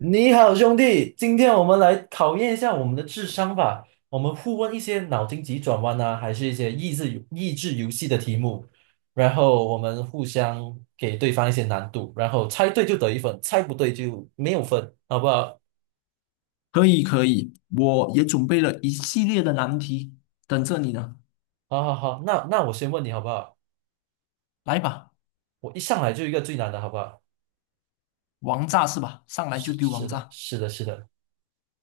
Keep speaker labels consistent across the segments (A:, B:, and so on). A: 你好，兄弟，今天我们来考验一下我们的智商吧。我们互问一些脑筋急转弯啊，还是一些益智游戏的题目，然后我们互相给对方一些难度，然后猜对就得一分，猜不对就没有分，好不好？
B: 可以可以，我也准备了一系列的难题，等着你呢。
A: 好好好，那我先问你好不好？
B: 来吧，
A: 我一上来就一个最难的，好不好？
B: 王炸是吧？上来就
A: 是
B: 丢王
A: 是的，
B: 炸。
A: 是的，是的。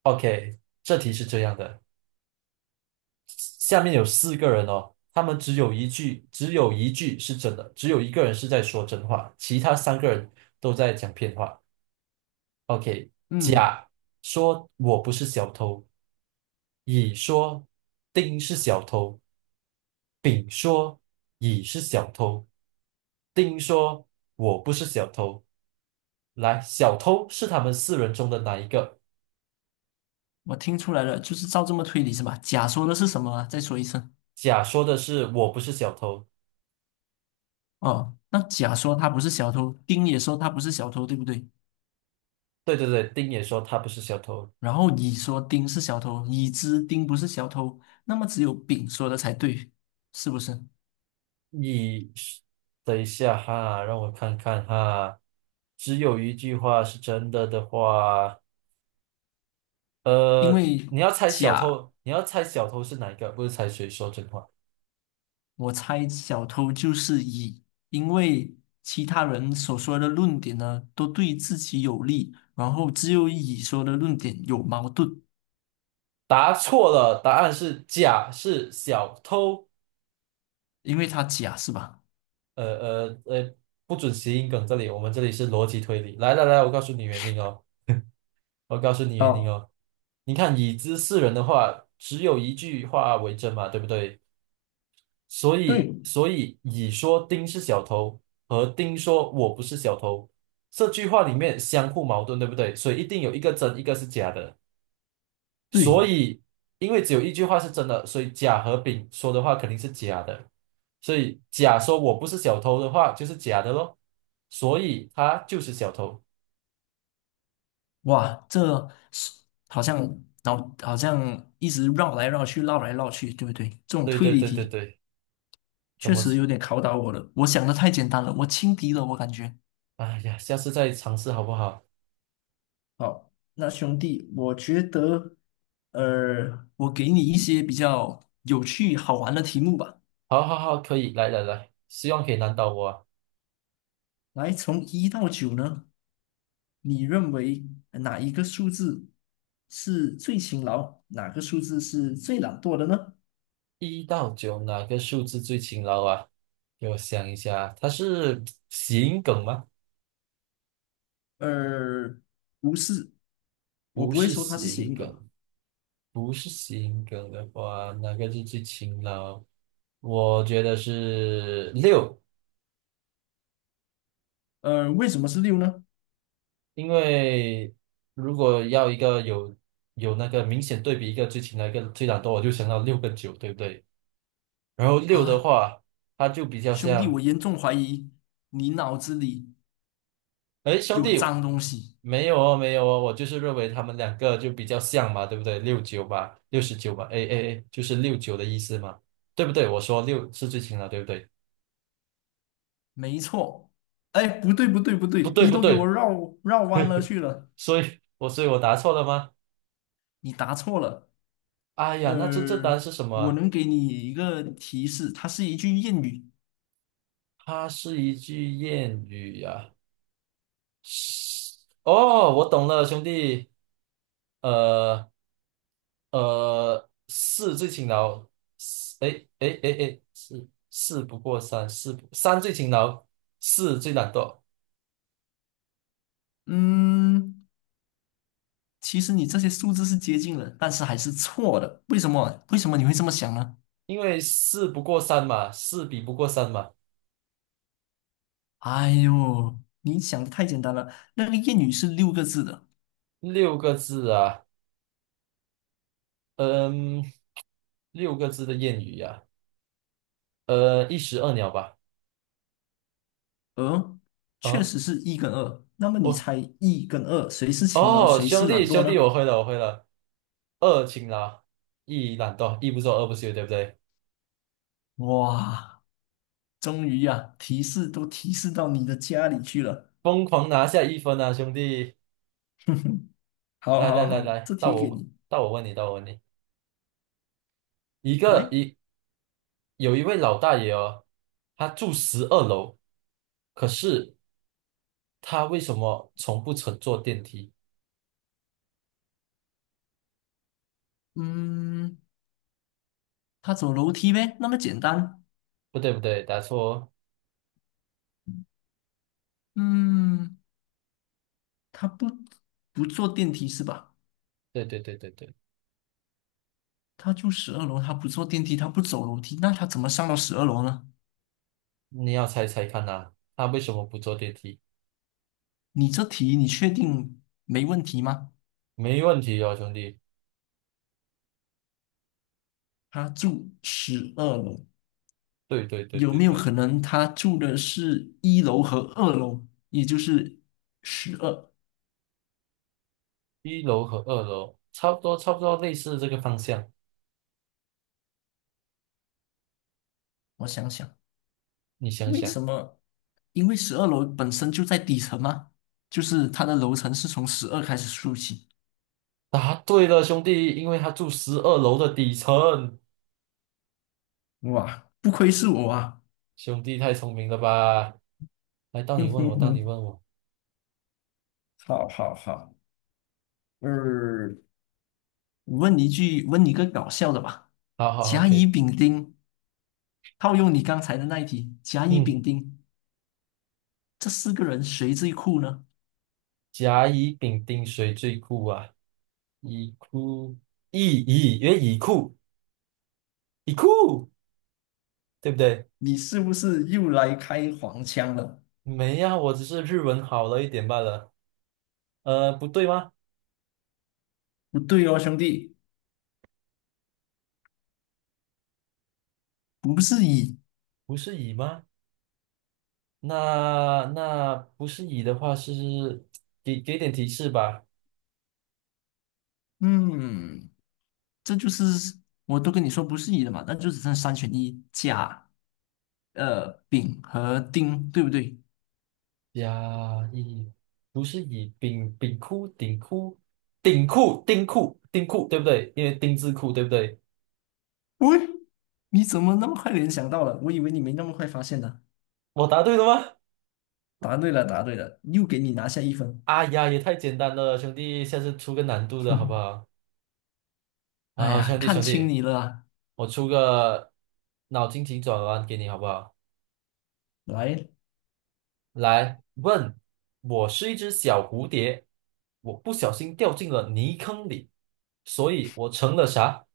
A: OK，这题是这样的。下面有四个人哦，他们只有一句，只有一句是真的，只有一个人是在说真话，其他三个人都在讲骗话。OK，
B: 嗯，
A: 甲说我不是小偷，乙说丁是小偷，丙说乙是小偷，丁说我不是小偷。来，小偷是他们四人中的哪一个？
B: 我听出来了，就是照这么推理是吧？甲说的是什么啊？再说一次。
A: 甲说的是我不是小偷，
B: 哦，那甲说他不是小偷，丁也说他不是小偷，对不对？
A: 对对对，丁也说他不是小偷。
B: 然后乙说丁是小偷，乙知丁不是小偷，那么只有丙说的才对，是不是？
A: 你等一下哈，让我看看哈。只有一句话是真的的话，
B: 因为
A: 你要猜小
B: 甲
A: 偷，你要猜小偷是哪一个，不是猜谁说真话。
B: 我猜小偷就是乙，因为其他人所说的论点呢，都对自己有利，然后只有乙说的论点有矛盾，
A: 答错了，答案是甲，是小偷。
B: 因为他甲是吧？
A: 呃呃呃，不准谐音梗，这里是逻辑推理。来来来，我告诉你原因哦，我告诉你原因
B: 好，
A: 哦。你看，已知四人的话，只有一句话为真嘛，对不对？所以，
B: 对，
A: 所以乙说丁是小偷，和丁说我不是小偷，这句话里面相互矛盾，对不对？所以一定有一个真，一个是假的。所
B: 对，
A: 以，因为只有一句话是真的，所以甲和丙说的话肯定是假的。所以甲说我不是小偷的话就是假的咯，所以他就是小偷。
B: 哇，这是好像脑好像一直绕来绕去，绕来绕去，对不对？这种
A: 对
B: 推
A: 对
B: 理
A: 对对
B: 题
A: 对，怎
B: 确
A: 么？
B: 实有点考倒我了，我想的太简单了，我轻敌了，我感觉。
A: 哎呀，下次再尝试好不好？
B: 好，那兄弟，我觉得，我给你一些比较有趣好玩的题目吧。
A: 好好好，可以，来来来，希望可以难倒我啊。
B: 来，从一到九呢，你认为哪一个数字是最勤劳，哪个数字是最懒惰的呢？
A: 1到9哪个数字最勤劳啊？给我想一下，它是谐音梗吗？
B: 呃，不是，我
A: 不
B: 不会
A: 是
B: 说它是
A: 谐
B: 谐
A: 音
B: 音
A: 梗，
B: 梗。
A: 不是谐音梗的话，哪个是最勤劳？我觉得是六，
B: 为什么是六呢？
A: 因为如果要一个有那个明显对比，一个最勤劳，一个最懒惰，我就想到六个九，对不对？然后六的
B: 啊，
A: 话，它就比较
B: 兄弟，我
A: 像。
B: 严重怀疑你脑子里
A: 哎，兄
B: 有
A: 弟，
B: 脏东西。
A: 没有哦，没有哦，我就是认为他们两个就比较像嘛，对不对？六九吧，六十九吧，哎哎哎，就是六九的意思嘛，对不对？我说六是最轻的，对不对？
B: 没错。哎，不对，不对，不
A: 不
B: 对，
A: 对
B: 你
A: 不
B: 都给我
A: 对，
B: 绕弯了去了，
A: 所以我答错了吗？
B: 你答错了。
A: 哎呀，那真正答
B: 呃，
A: 案是什么
B: 我
A: 啊？
B: 能给你一个提示，它是一句谚语。
A: 它是一句谚语呀，是哦，我懂了，兄弟，呃，四最勤劳，四哎哎哎哎，四不过三，四不三最勤劳，四最懒惰，
B: 嗯，其实你这些数字是接近了，但是还是错的。为什么？为什么你会这么想呢？
A: 因为四不过三嘛，四比不过三嘛。
B: 哎呦，你想的太简单了。那个谚语是6个字的，
A: 六个字啊，嗯，六个字的谚语呀，一石二鸟吧。
B: 而确
A: 啊，
B: 实是一跟二。那么你
A: 我
B: 猜一跟二谁是勤劳，
A: 哦，
B: 谁
A: 兄
B: 是
A: 弟
B: 懒惰
A: 兄弟，我
B: 呢？
A: 会了我会了，二勤劳，一懒惰，一不做二不休，对不对？
B: 哇！终于呀，提示都提示到你的家里去了。
A: 疯狂拿下一分啊，兄弟，
B: 哼哼，好
A: 来来
B: 好
A: 来
B: 好，
A: 来，
B: 这
A: 到
B: 题给
A: 我
B: 你
A: 到我问你，到我问你。一个
B: 来。
A: 一有一位老大爷哦，他住十二楼，可是他为什么从不乘坐电梯？
B: 嗯，他走楼梯呗，那么简单。
A: 不对不对，答错哦，
B: 嗯，他不坐电梯是吧？
A: 对对对对对，
B: 他住十二楼，他不坐电梯，他不走楼梯，那他怎么上到十二楼呢？
A: 你要猜猜看呐，他为什么不坐电梯？
B: 你这题你确定没问题吗？
A: 没问题哦，兄弟，
B: 他住十二楼，
A: 对对对
B: 有
A: 对
B: 没有
A: 对，
B: 可能他住的是一楼和二楼，也就是十二？
A: 一楼和二楼差不多，差不多类似这个方向，
B: 我想想，
A: 你想
B: 为
A: 想，
B: 什么？因为十二楼本身就在底层嘛，就是它的楼层是从十二开始数起。
A: 答对了，兄弟，因为他住十二楼的底层，
B: 哇，不愧是我啊！
A: 兄弟太聪明了吧？来，到
B: 哼
A: 你问我，
B: 哼
A: 到你
B: 哼，
A: 问我，
B: 好好好，呃，问你一句，问你个搞笑的吧。
A: 好好
B: 甲乙
A: ，OK。
B: 丙丁，套用你刚才的那一题，甲乙
A: 嗯，
B: 丙丁这四个人谁最酷呢？
A: 甲乙丙丁谁最酷啊？乙酷乙乙，因为乙酷乙酷，对不对？
B: 你是不是又来开黄腔了？
A: 没呀，我只是日文好了一点罢了。不对吗？
B: 不对哦，兄弟。不是乙，
A: 不是乙吗？那不是乙的话是给点提示吧。
B: 嗯，这就是我都跟你说不是一了嘛，那就只剩三选一，甲、丙和丁，对不对？
A: 甲乙不是乙，丙酷丁酷丁酷丁酷丁酷，对不对？因为丁字裤，对不对？
B: 喂，你怎么那么快联想到了？我以为你没那么快发现呢。
A: 我答对了吗？
B: 答对了，答对了，又给你拿下一分。
A: 哎呀，也太简单了，兄弟，下次出个难度的好不 好？
B: 哎
A: 啊，
B: 呀，
A: 兄弟
B: 看
A: 兄
B: 清
A: 弟，
B: 你了啊
A: 我出个脑筋急转弯给你好不好？
B: 来，
A: 来问，我是一只小蝴蝶，我不小心掉进了泥坑里，所以我成了啥？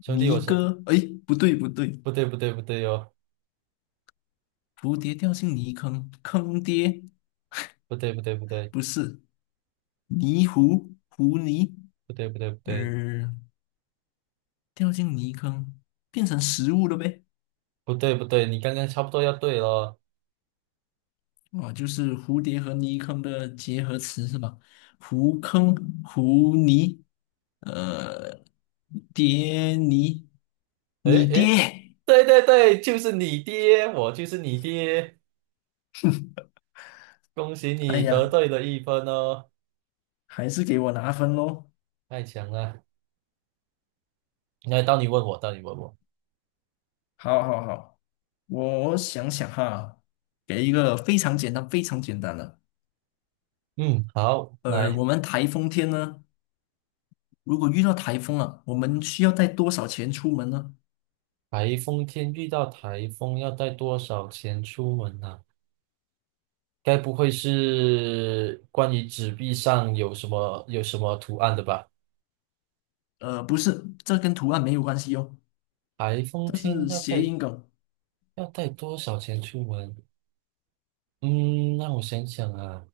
A: 兄弟，
B: 泥哥，哎，不对不对，
A: 不对不对不对哟，
B: 蝴蝶掉进泥坑，坑爹，
A: 不对不对不对
B: 不是泥糊，糊泥，
A: 不对不对不对
B: 呃，掉进泥坑，变成食物了呗。
A: 不对不对，你刚刚差不多要对了。
B: 哦，就是蝴蝶和泥坑的结合词是吧？湖坑、湖泥，呃，蝶泥，
A: 诶
B: 你爹！
A: 诶，对对对，就是你爹，我就是你爹，恭喜
B: 哎
A: 你得
B: 呀，
A: 对了一分哦，
B: 还是给我拿分喽！
A: 太强了。来，到你问我，到你问我。
B: 好好好，我想想哈，给一个非常简单、非常简单的。
A: 嗯，好，来。
B: 我们台风天呢，如果遇到台风了，我们需要带多少钱出门呢？
A: 台风天遇到台风要带多少钱出门呢，该不会是关于纸币上有什么图案的吧？
B: 不是，这跟图案没有关系哦，
A: 台风
B: 这
A: 天
B: 是
A: 要
B: 谐
A: 带
B: 音梗，
A: 要带多少钱出门？嗯，让我想想啊，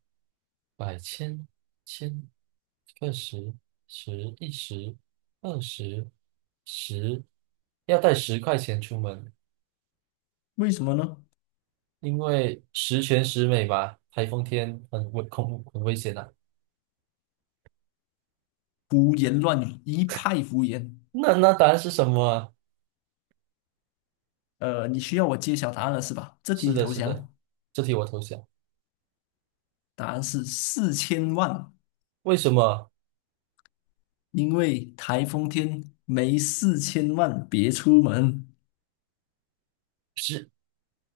A: 百千千个十十一十二十十，要带10块钱出门，
B: 为什么呢？
A: 因为十全十美吧。台风天很危险啊。
B: 胡言乱语，一派胡言。
A: 那答案是什么啊？
B: 你需要我揭晓答案了是吧？这题
A: 是
B: 你
A: 的，
B: 投
A: 是的，
B: 降，
A: 这题我投降。
B: 答案是四千万，
A: 为什么
B: 因为台风天没四千万别出门。
A: 是？